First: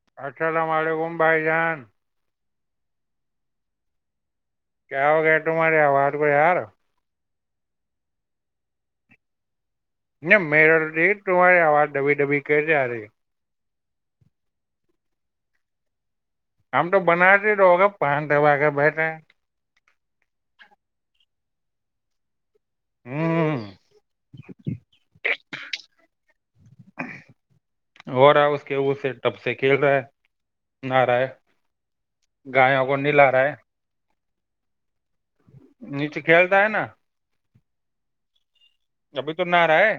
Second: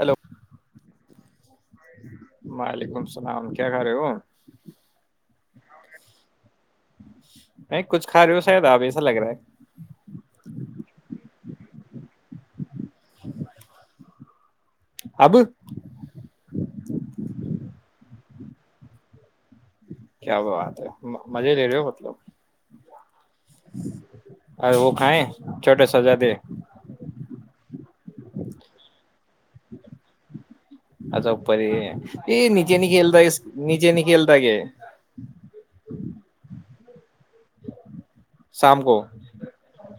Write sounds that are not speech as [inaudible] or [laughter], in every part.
hello السلام علیکم بھائی جان وعلیکم اللام کیا کر رہے ہو کیا ہو گ تہاری آواز کو یار نہیں کچھ کھا رہے ہو شاید آپ ایسا لگ رہا ہے نہیں میر ت تہاری آواز دبی دبی کر آ رہے اب ہم تو بناتے ہی رہو گا پان دبا کے بیٹھے ہیں کیا وہ بات ہے مزے لے رہے ہو مطلب ہوں ارے وہ کھائے چھوٹے سجا دے ب سے کھیل رہا ہے نہ ا رہا ہے بری یہ گایوں کو نجینکلدا نلا رہا ہے نجینکلد اتے نیچے کھیلتا ہے نا شام کو ابھی تو نہ رہا ہے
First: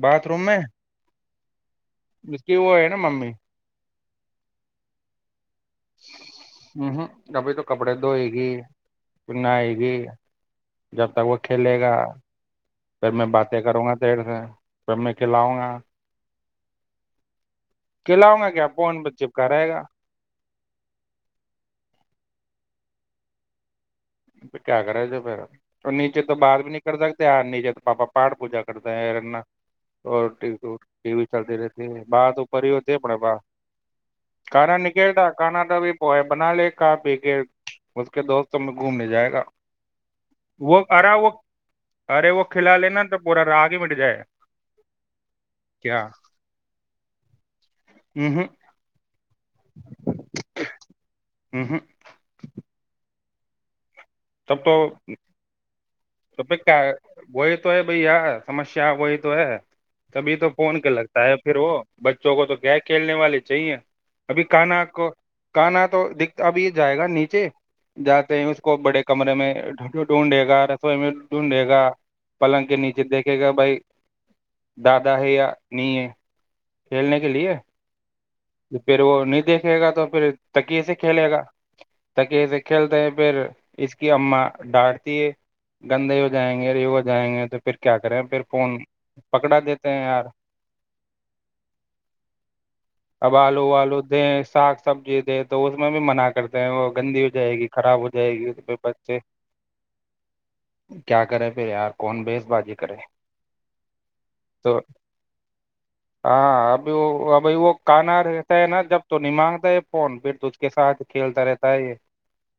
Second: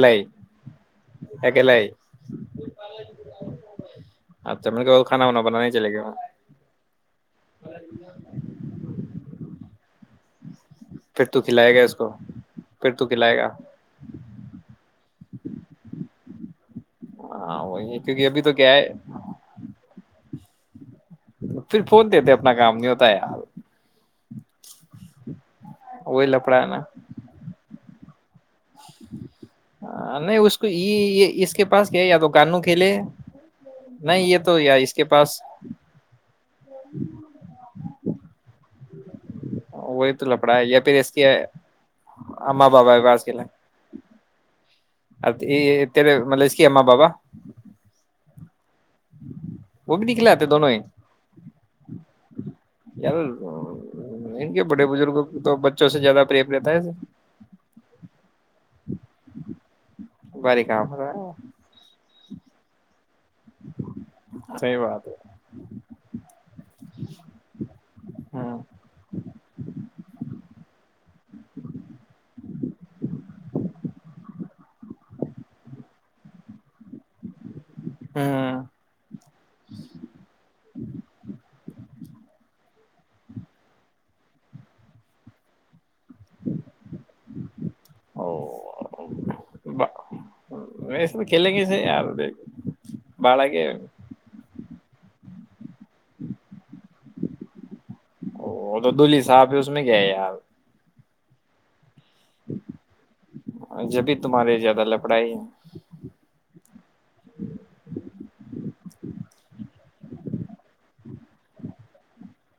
باتھ روم میں ا ل جس کی وہ ہے نا مننے اچھا مطے کو کانا ہوناا ہوں ہوں ابھی تو کپڑے دھوئے گی پ نہ آئے گی جی جب تک پھر وہ تو کھیلے کھلائے گا اس کو پھر میں باتیں کروں گا دیر سے پب میں کھلاؤں گا ہاں وہی کیونکہ کلاؤں ابھی گا تو کیا ہے فون پ چپکا رہے گا پھر فون دیتے اپنا کام نہیں ہوتا یار تو کیا کرے جو پھر تو نیچے وہی تو بات لفڑا ہے بھی نا نہیں کر سکتے یار نیچے تو بپ پاٹھ پوجا کرتا ہیںنا ہاں، اور نہیں اس کو یہ ٹی وی یہ- اس چلتی کے رہتی پاس کیا ہے یا ب تو کانو اوپری ہوتی کھیلے اپ با نہیں یہ تو یا کھانا اس کے پاس نکلتا کھانا توب بنا لے کا پی کے کہ دوستم نے گھومنے جائے گا وہی تو لپڑا ہے یا پھر اس ارا کے وہ ارے وہ ااں کھلا بابا لینا کے تو پاس کے ل پورا راگ ہی مٹ جائے ا کیا یہے مطلب اس کی ا بابا ہ ہ وہ بھی دکھلا آتے دونوں ہی ہ ار اوراں ان کے تب تو بڑے بزرگوں کو تو بچوں سے زیادہ تو پریم پ رہتا ہے وہی تو ہے بھائی یار سمسیا وہی تو ہے کبھی تو بھاری فون کام کے ہو رہا لگتا ہے پھر وہ بچوں کو تو کیا کیا کھیلنے والے چاہیے ابھی صحیح کانا بات کو ہے کانا تو دکھ ابھی جائے گا نیچے جاتے ہیں اس کو بڑے کمرے میں ڈڈ ڈھونڈے گا سو میں ڈھونڈے گا پلنگ کے نیچے دیکھے گا بھائی دادا ہے یا ن ہے کھیلنے کے لیے پھر وہ نہیں دیکھے گا تو پھر تکیے سے کھیلے گا تکیے کھیلتے ہیں پھر اس کی اما ڈانٹتی ہے گندے ہو جائیں گے ری ہو جائیں گے تو پھر کیا کریں پھر فون پکڑا دیتے ہیں یار ویسے تو کھیلیں گے سے یار اب باڑا کے آلو آلو دیں ساگ سمجی دے تو اس میں بھی من کرتے ہیں وہ گندی ہو جائے گی خراب ہو جائے گی پھر تو بچے دلہلی صاحب ہی اس میں کیا یار کیا کرے پھر یار کون بیس بازی کرے جبھی تمہارے تو زیادہ لپڑائی ہے ہاں ابھی وہ اب وہ کانا رہتا ہے نا جب تو نہیںمانگتا ہے فون پھر تو اس کے ساتھ کھیلتا رہتا ہے یہ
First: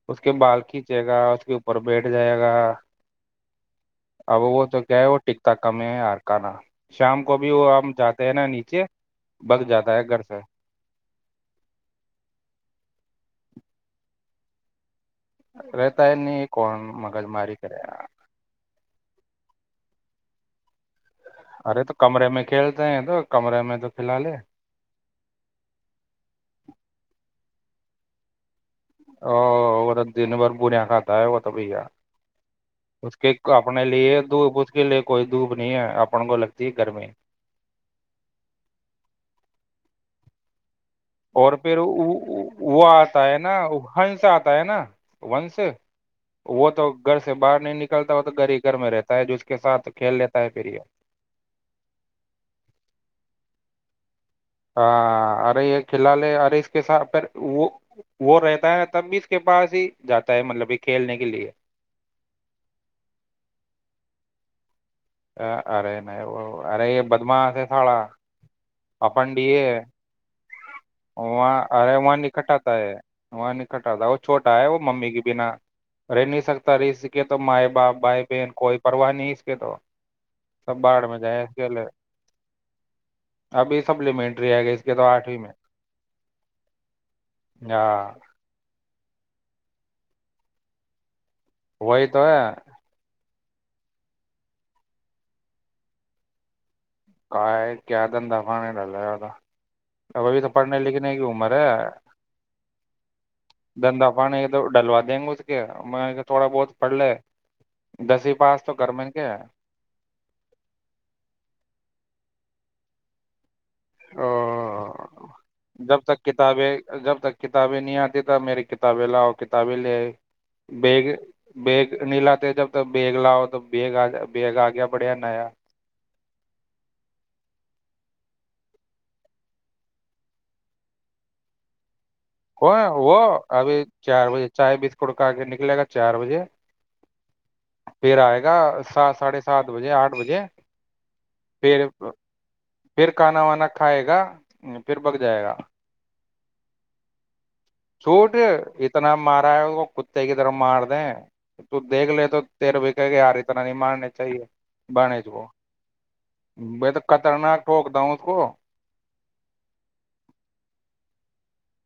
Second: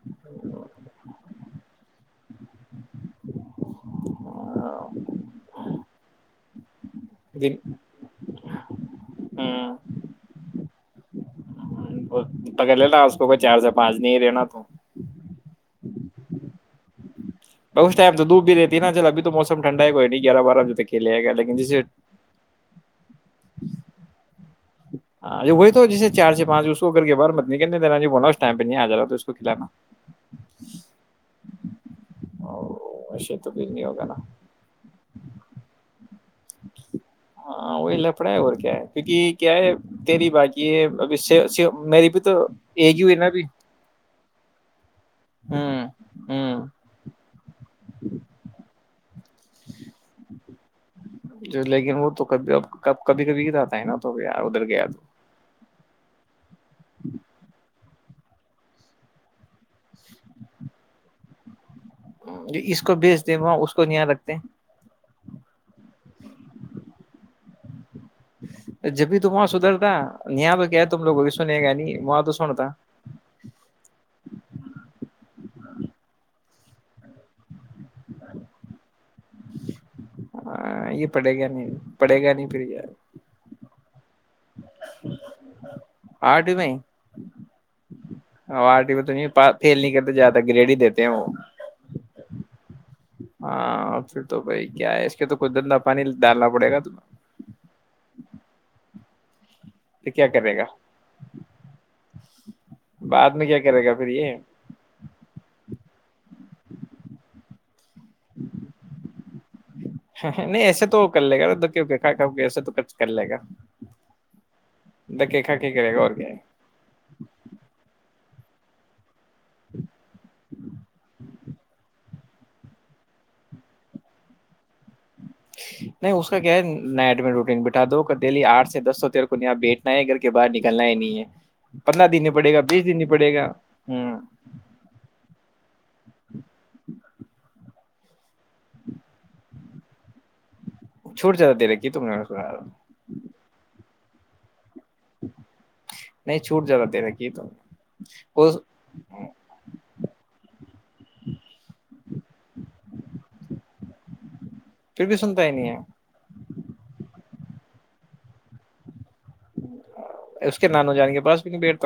اس کے بال کھینچے گا اس کے اوپر بیٹھ جائے گا اب وہ تو کیا ہے وہ ٹکتا کم ہے یار کنا [unintelligible] شام کو بھی دن وہ ہم جاتے ہیں نا نیچے بگ جاتا ہے گھر سے پکڑ لینا اس کو کوئی چار سے پانچ نہیں رہناا تو رہتا ہے نہیں کون م بہ اس ٹائم تو ڈوب بھی دیتی نا چل تو موم ٹھڈا ہےئی گیار بارہ بج تک لے گیا لیکن جیسے ارے تو کمرے میں کھیلتے ہیں تو کمرے میں تو کھلا لے ہاں وہی تو جیسے چار سے پانچ اس کو کر کے باہر بت نہیں کہ دیرای بو اسٹائم او وہ تو دن بھر بنیا کھاتا ہے وہ تو بھیا اس کے ویسے تو کچھ اپنے نہیں ہوگا لیے نا دوپ اس کے لیے کوئی دوپ نہیں ہے س [unintelligible] ہاں وہی لفڑا ہے اور کیا ہے کیونکہ کیا ہے تیری بازی یہ اور پھر وہ ہی ہوئی آتا ہے ابھی نا ہنس آتا ہے نا ونش ہوں ہوں وہ تو گھر سے باہر نہیں نکل نکلتا ہو تو گھر ہی گھر میں رہتا ہے جو اس کے ساتھ کھیل لیتا ہے پھر یہ لیکن وہ تو کبھی ا کب کبھی کبھی جاتا ہے نا تو یار ادھر گیا ہاں ارے ایک کلال ہے ارے اس کے ساتھ پھر وہ وہ رہتا ہے تب بھی اس کے پاس ہی جاتا ہے مطلب کہ کھیلنے کے لیے اس کو بیچ دیں وہ اس کو نیا رکھتے ا ارے نہیں وہ ارے یہ بدم سے ساڑا جبھی تو اپنڈ وہاں یہ سدھرتا یہاں تو کیا تم لوگ بھی وہاں سنے گا ارے وہاں تو نہیں سنتا کٹاتا ہے وہاں نہیں کٹاتا وہ چھوٹا ہے وہ ممی کے بنا رہ نہیں سکتا ت اس کے تو مائے باپ بھائی بہن کوئی پرواہ نہیں اس کے تو سب یہ باہر میں جائ پڑے گا اس کے نہیں لیے پڑے گا نہیں پھر یار ابھی سپلیمنٹری آئے گی اس کے تو آٹھویں میں آرٹ میں ہ پ تھیل نہیں کرتے زیادہ گریڈ ہی دیتے ہیں وہ وہی تو ہے ہاں پھر تو بھائی کیا ہے اس کے تو کچھ گندہ پانی ڈالنا پڑے گا تہیں کا ہے کیا دنداف نے ڈالایا تھا ا کیا ابھی تو کرے گا پڑھنے لکھنے کی عمر ہے بعد میں کیا کرے گا پھر دندا یہ پانی ایک تو ڈلوا دیں گے اس کے میں تھوڑا بہت پڑھ لے دسویں پاس تو کر میں کے نہیں ایسے تو کر لے گا تو کی کر کھا کاؤ گی ایسا تو کچ کر لے گا او دکے کھا کے کرے جب گا اور تک کیا ہے کتابیں جب تک کتابیں نہیں آتی میرری کتابیں لا کتابیں لے بیگ بیگ نیلا جب بیگ لاؤ تو بیگ بیگ آ گیا بڑھیا نیا نہیں اس کا کیا ہے نائٹ میں روٹین بٹھا دہلی آٹھ سے دس سو تیر کو یہاں بیٹھنا ہے گھر کے باہر نکلنا ہی نہیں ہے پندرہ دن نہیں پڑے گا کون بیس دن نہیں وہ پڑے گا ابھی ہ چار بجے چائے بسکٹ کا کے نکلے گا چار بجے پھر آئے گا سات ساڑھے سات بجے آٹھ بجے چھوٹ جاتدا دیرے پھر کی تم نے نے سناا پھر کھانا وانا کھائے گا پھر بگ جائے گا نہیں چھوٹ زیادہ دے رکھی تم چھوٹ وہ اتنا مارا ہے کتے کی طرف مار دیں تو دیکھ لے تو تیرے بھی کہ کے یار اتنا نہیں مارنے چاہیے پھر بھی بنے سنتا کو ہی نہیں ہے تو خطرناک ٹھوک دا ہوں اس کو اس کے نانوں جان کے بس بھی نہیں بیٹ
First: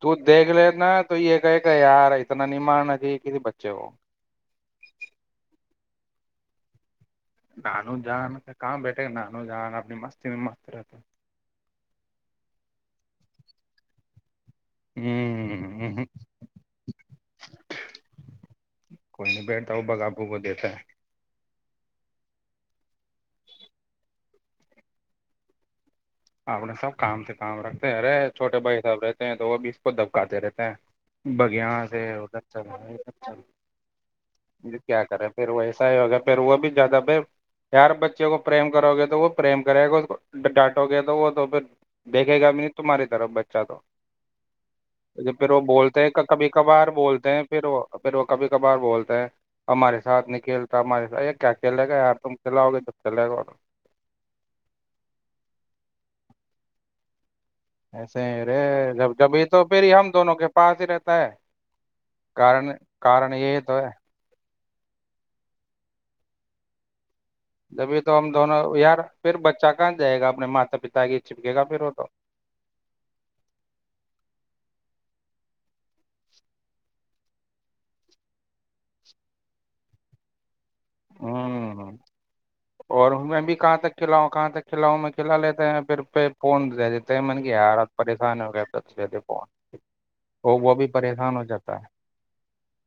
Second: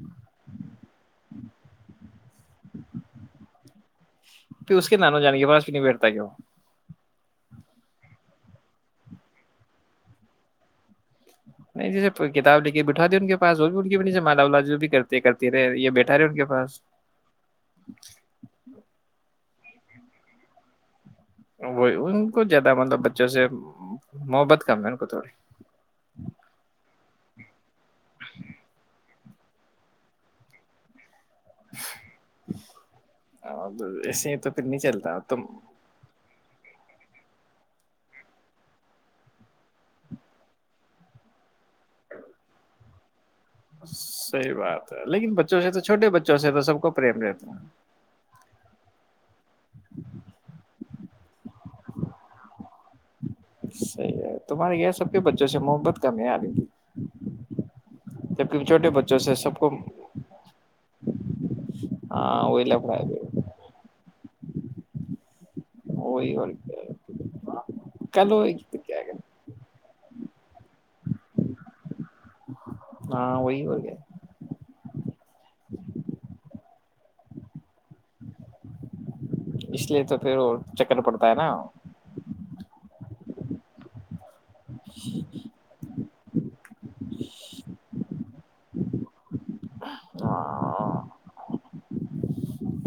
تو دیکھ نا تو یہ کہ کہ یار اتنا نمن کسی بچے وہ پھر اس کے نانوں جانے کے پاس نہیں بیٹھتا کیاوں نانو جان کہاں بیٹھے گ نانو جان اپنی مستی میں مست رہتے نہیں جیسے کتاب لے کے بٹھا دی ان کے پاس وہ بھی ان کےمالا و جو بھی کرتی رہے یہ بیٹھا رہے ان کے پاس بغ آپو کو دیتا ہے وہی ان کو زیادہ مطلب بچوں سے محبت کم ہے ان کو تھوڑی اپنے سب کام سے کام رکھتے ہیں ارے چھوٹے بھائی سب رہتے ہیں تو وہ بھی اس کو دبکاتے رہتے ہیں بگیا سے رہا تھوڑی ایسے تو پھر رہ نہیں کیا چلتا کرے تم پھر ویسا ہی اگر وہ بھی زیادہ پھر یار بچے کو پرریم کرو گے تو وہ پرریم کرے گا اس کو ڈانٹ تو وہ تو پھر دیکھے گا بھی نہیں تمہاری طرف بچ اچھا صحیح بات ہے تو لیکن پھر وہ بچوں سے بولتے چھوٹے ہیں بچوں کبھی سے تو سب کبھار کو پریم بولتے ہیں رہتا ہے پھر وہ پھر وہ کبھی کبھار بولتے ہیں ہمارے ساتھ نکل یہ کیا چ لے گایار تم چلااؤے لے گا سی ہے تمہارے یہ سب کے بچوں سے محببت کمی آ رہی تھی ایسےرے جب جبھی تو سب کو پھر ہی ہم دونوں کے پاس ہی رہتا ہے ہاں وہی کن لفڑا کارن یہی تو ہے وہی کیا ہے جبھی تو ہم کل وہ دونوں یار پھر بچہ کا جائے اپنے ماتا پیتا کہ چپکے گا پھر وہ تو ہاں وہی ہو گیا [inaudible] اس لیے تو پھر اور چکر پڑتا ہے نا ہوں اور میں بھی کہاں تک کلاؤں کہاں تک کھلاؤ میں کھلا لیتے ہیں پھر پہ فون دے دیتے ہیں من کے یار آات پریشان ہو ف وہ وہ بھی ہاں پریشان ہو جاتا ہے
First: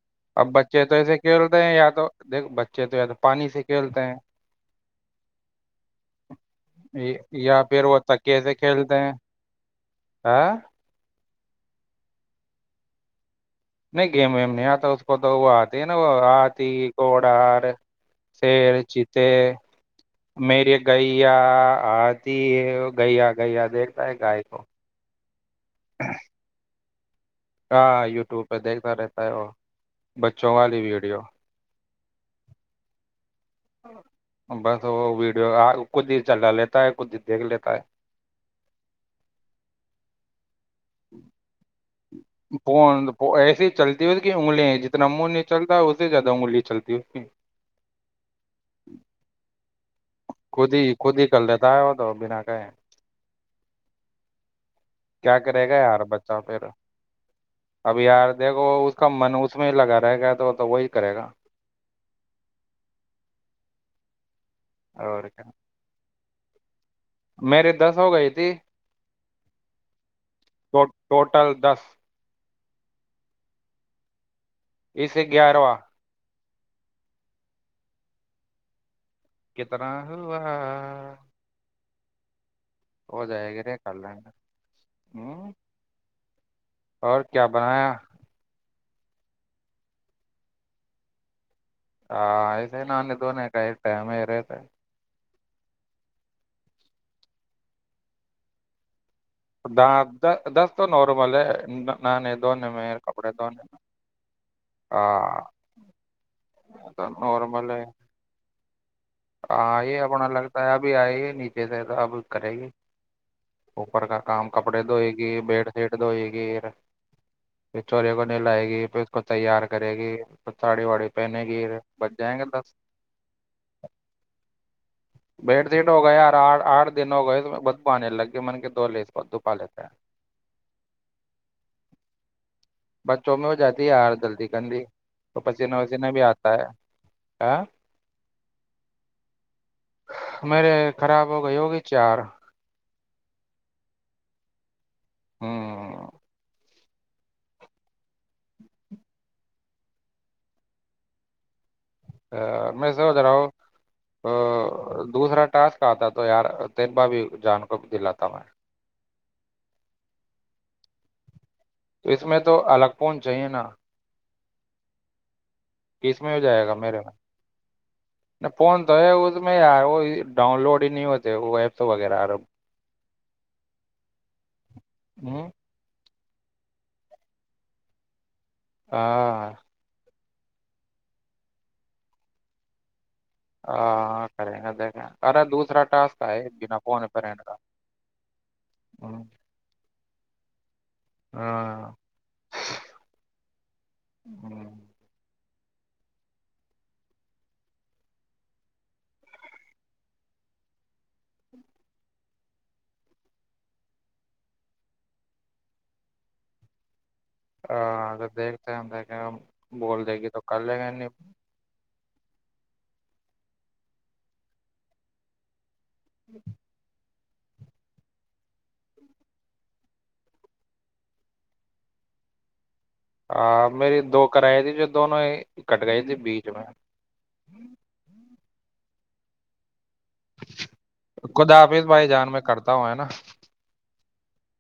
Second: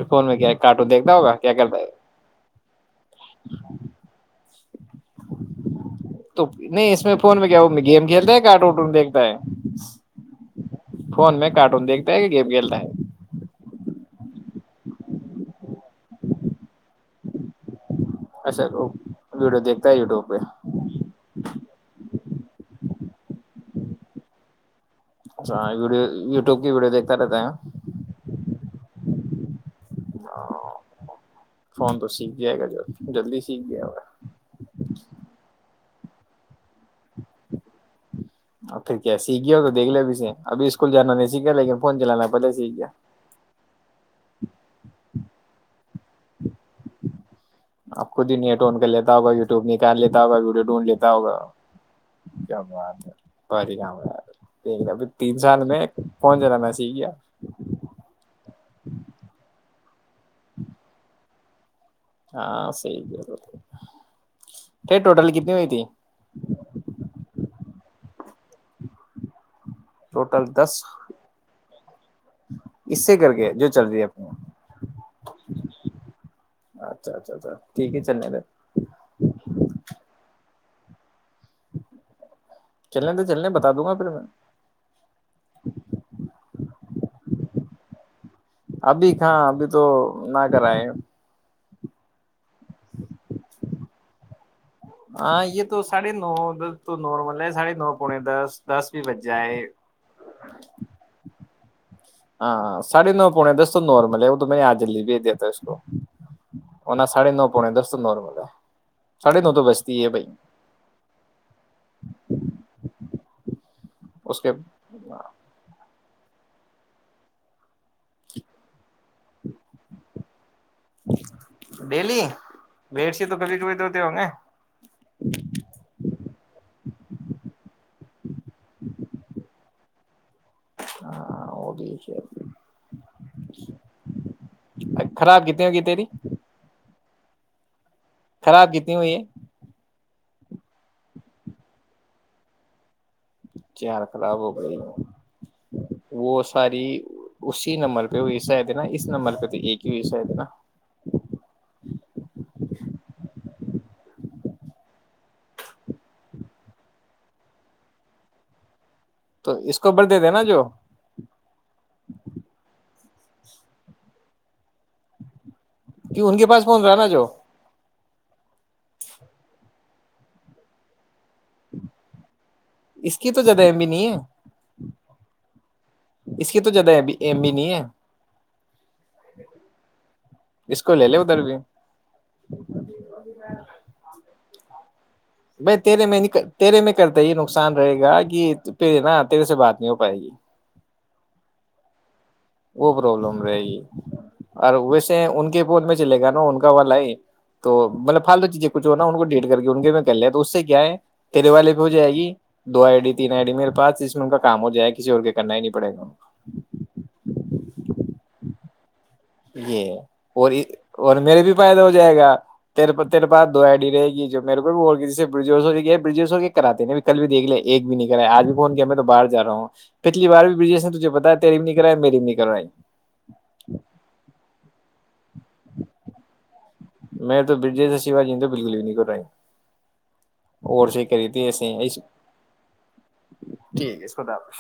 فون میں اب کیا بچے کارٹون تو دیکھتا ایسے ہوگا کیا کھیلتے ہیں کرتا ہے یا تو دیکھ چ تو تو پانی سے کھیلتے ہیں تو نہیں اس میں ی- فون میں کیا یا پھر وہ گیم کھیلتا تکیے ہے سے کارٹ وٹون کھیلتے ہیں دیکھتا ہے ہاں فون میں کارٹون دیکھتا ہے کہ گم گل رہ ہے نہیں گیم ویم نہیں آتا اس کو تو وہ آتی ہے نا وہ آتی گھڑار اچھا پیر چیتے ویڈیو دیکھتا ہے یوٹیوب پہ میرریے گئییا آج تی گیا گیا دیکھتا ہے گائے کو ہ ویڈیو وٹیوب کی ویڈیو دیک ہاں یوٹیوب پہ دیکھتا رہتا ا او ہاں فون تو سیکھ جائے گا ج جلدی سیکھ گیا ہوا بس وہ وڈیو آ کچود ہی چلاا لیتا ہے خود ہی دیکھ لیتا ہے اور پھر کیا سیکھ گیا ہو تو دیکھ ل اب سے ابھی اس کو اسکول جانا نہیںگ کیا ل گ فون ایسی ہی چلتی ہے اس کی انگلیں ہیں جتنا منہ نہیں چلتا زدہ مولی آپ خود ہی نہیں ٹون کر لیتا ہوگا یوٹیوب نکال لیتا ہوگا ویڈیو خود ڈھونڈ ہی لیتا خود ہی ہوگا کر لیتا ہے وہ تو بنا کہ اب تین کیا سال کرے گا میں یار کون بچہ جرا پھر میں س کیا اب یار دیکھو اس کا من اس میں لگا رہے گا تو تو وہی کرے گا ہاں سحی ہے س ٹوٹل اور کیا کتنی ہوئی تھی میری دس ہو گئی تھی ٹوٹل دس ٹوٹل دس اس سے کر کے جو چل رہی ہے اپنی اسے گیارواں اچھا اچھا اچھا ٹھیک ہے چئی ت ہاں چلنے ہو دیں جائے چلنے گے بتا رے دوں کر گا پھر لا میں ہ اور کیا بنایا ابھی کہاں ابھی تو نہ کرائے ہاں ایسے ہی ناننے دنے کا ایکتا ہم رہتا ہے ہاں یہ تو ساڑھے نوس تو نارمل ہے ساڑھے نو پونے دس دس بھی بج جائے د د دست تو نارمل ہے ان [inaudible] نہ نہیں دنے ہاں میں ساڑھے نو کپڑے پونے دنے دس میں تو نارمل ہے وہ تو میں نے آج جلدی بھیج دیا ہاں تھا اس کو ورنہ ساڑھے نو نارمل پونے ہے دس تو نارمل ہے ساڑھے نو آ تو یہ بجتی ہے بھائی اپنا لگتا ہے ابھی آئیے نیچے سے تو اب کرے گی اچ [inaudible] پر کا اس کام کے کپڑے دھوئے گی بیڈ شیٹ دھوئے گی ا [inaudible] پھر چورے کو نہیں لائے گی پھر اس کو تیار کرے گی ساڑی واڑی پہنے گی بچ ڈیلی جائیں گے دس ویٹ سے تو کبھی کبھی دھوتے ہوں گے بیڈ شیٹ ہوگا یار آٹ آٹھ دن ہو گئے تو بد کو آنے لگے من کے دو لی اس ب دپا لیتا ہے ہاں وہ بھیچ بچوں میں ہو جاتی ہے یار جلدی گندی تو خراب کتنی پسینہ ہوگی تیری وسیینہ بھی آتا ہے آ [inaudible] خراب کتنی ہوئی ہے میرے خراب ہو گئی ہوگی چار چیار خراب ہو گئی ہوں وہ ساری اسی نمبر پہیسہ ہے د نا اس نمبر پہ تو ایک ہی ویسہ ہے تھ نا میں سوچ رہا ہوں دوسرا ٹاسک آتا تو یار تین بار بھی جان کو دلاتا ہ میں تو اس کو بر دے د نا جو تو اس میں تو الگ فون چاہیے نا کس کہ میں ان ہو کے پاس جائے گا کون رہا میرے نا میں جو فون تو ہے تو میں یار ہو ڈاؤن لوڈ ہی نہیں ہوتے وہ ایپس وغیرہر اس کی تو جدہائم بھی نہیں ہے ہوں اس کی تو جدہ اب ایم بھی نہیں ہے ہاں اسک لے لے ادھر بھی ہ خرےد [inaudible] بھائی تیرے میں نہیں تیرے میں کرتا یہ فرینڈ کا نقصان رہے گا کہ پے نا ہوں، تیرے سے بات نہیں ہو پائے گی ہاں وہ پرابلم رہے گی ہوں، اور ویسے ان کے ان میں چلے گا ان کا والا ہے تو مطلب فالتو چیزیں کچھ ہو نا ان کو ڈیٹ کر کے ان کے کر لیا تو اس سے کیا ہے تے والے بھی ہو جائے گی دو آئی ڈی تین آئی ڈی میرے پاس ج میں ان کا کام ہو جائے گ کسی اور کے کرنا ہی نہیں پڑے گا ان کو ہ دیکھتے ہم یہ بول دے گی تو اور کر لیں گے نہیں اور میرے بھی فائد ہو جائے گ ت تیرے پاات دو ای ڈی رہےی جو میرے کو بھی اور کسی سے برجوش ہو ج گی بریجیو ہو کے کراتے ہیں کل بھی دیکھ لیا ایک بھی نہیں کرایا آج بھی کوون کیا میں تو باہر جا ہوں پچھلی بار بھی بج نے تجھے پتا ہے تیری بھی نہیں کرا میری بھی نہیں کرائی ہاں میری دو کرائے ت جو دونوں کٹ گئے ت بیچ میں میں تو برجے سے سیو جی ہ بالکل بھی نہیں کر [inaudible] خد حافظ بھائی جان میں کرتا ہوں ہے نا خدااب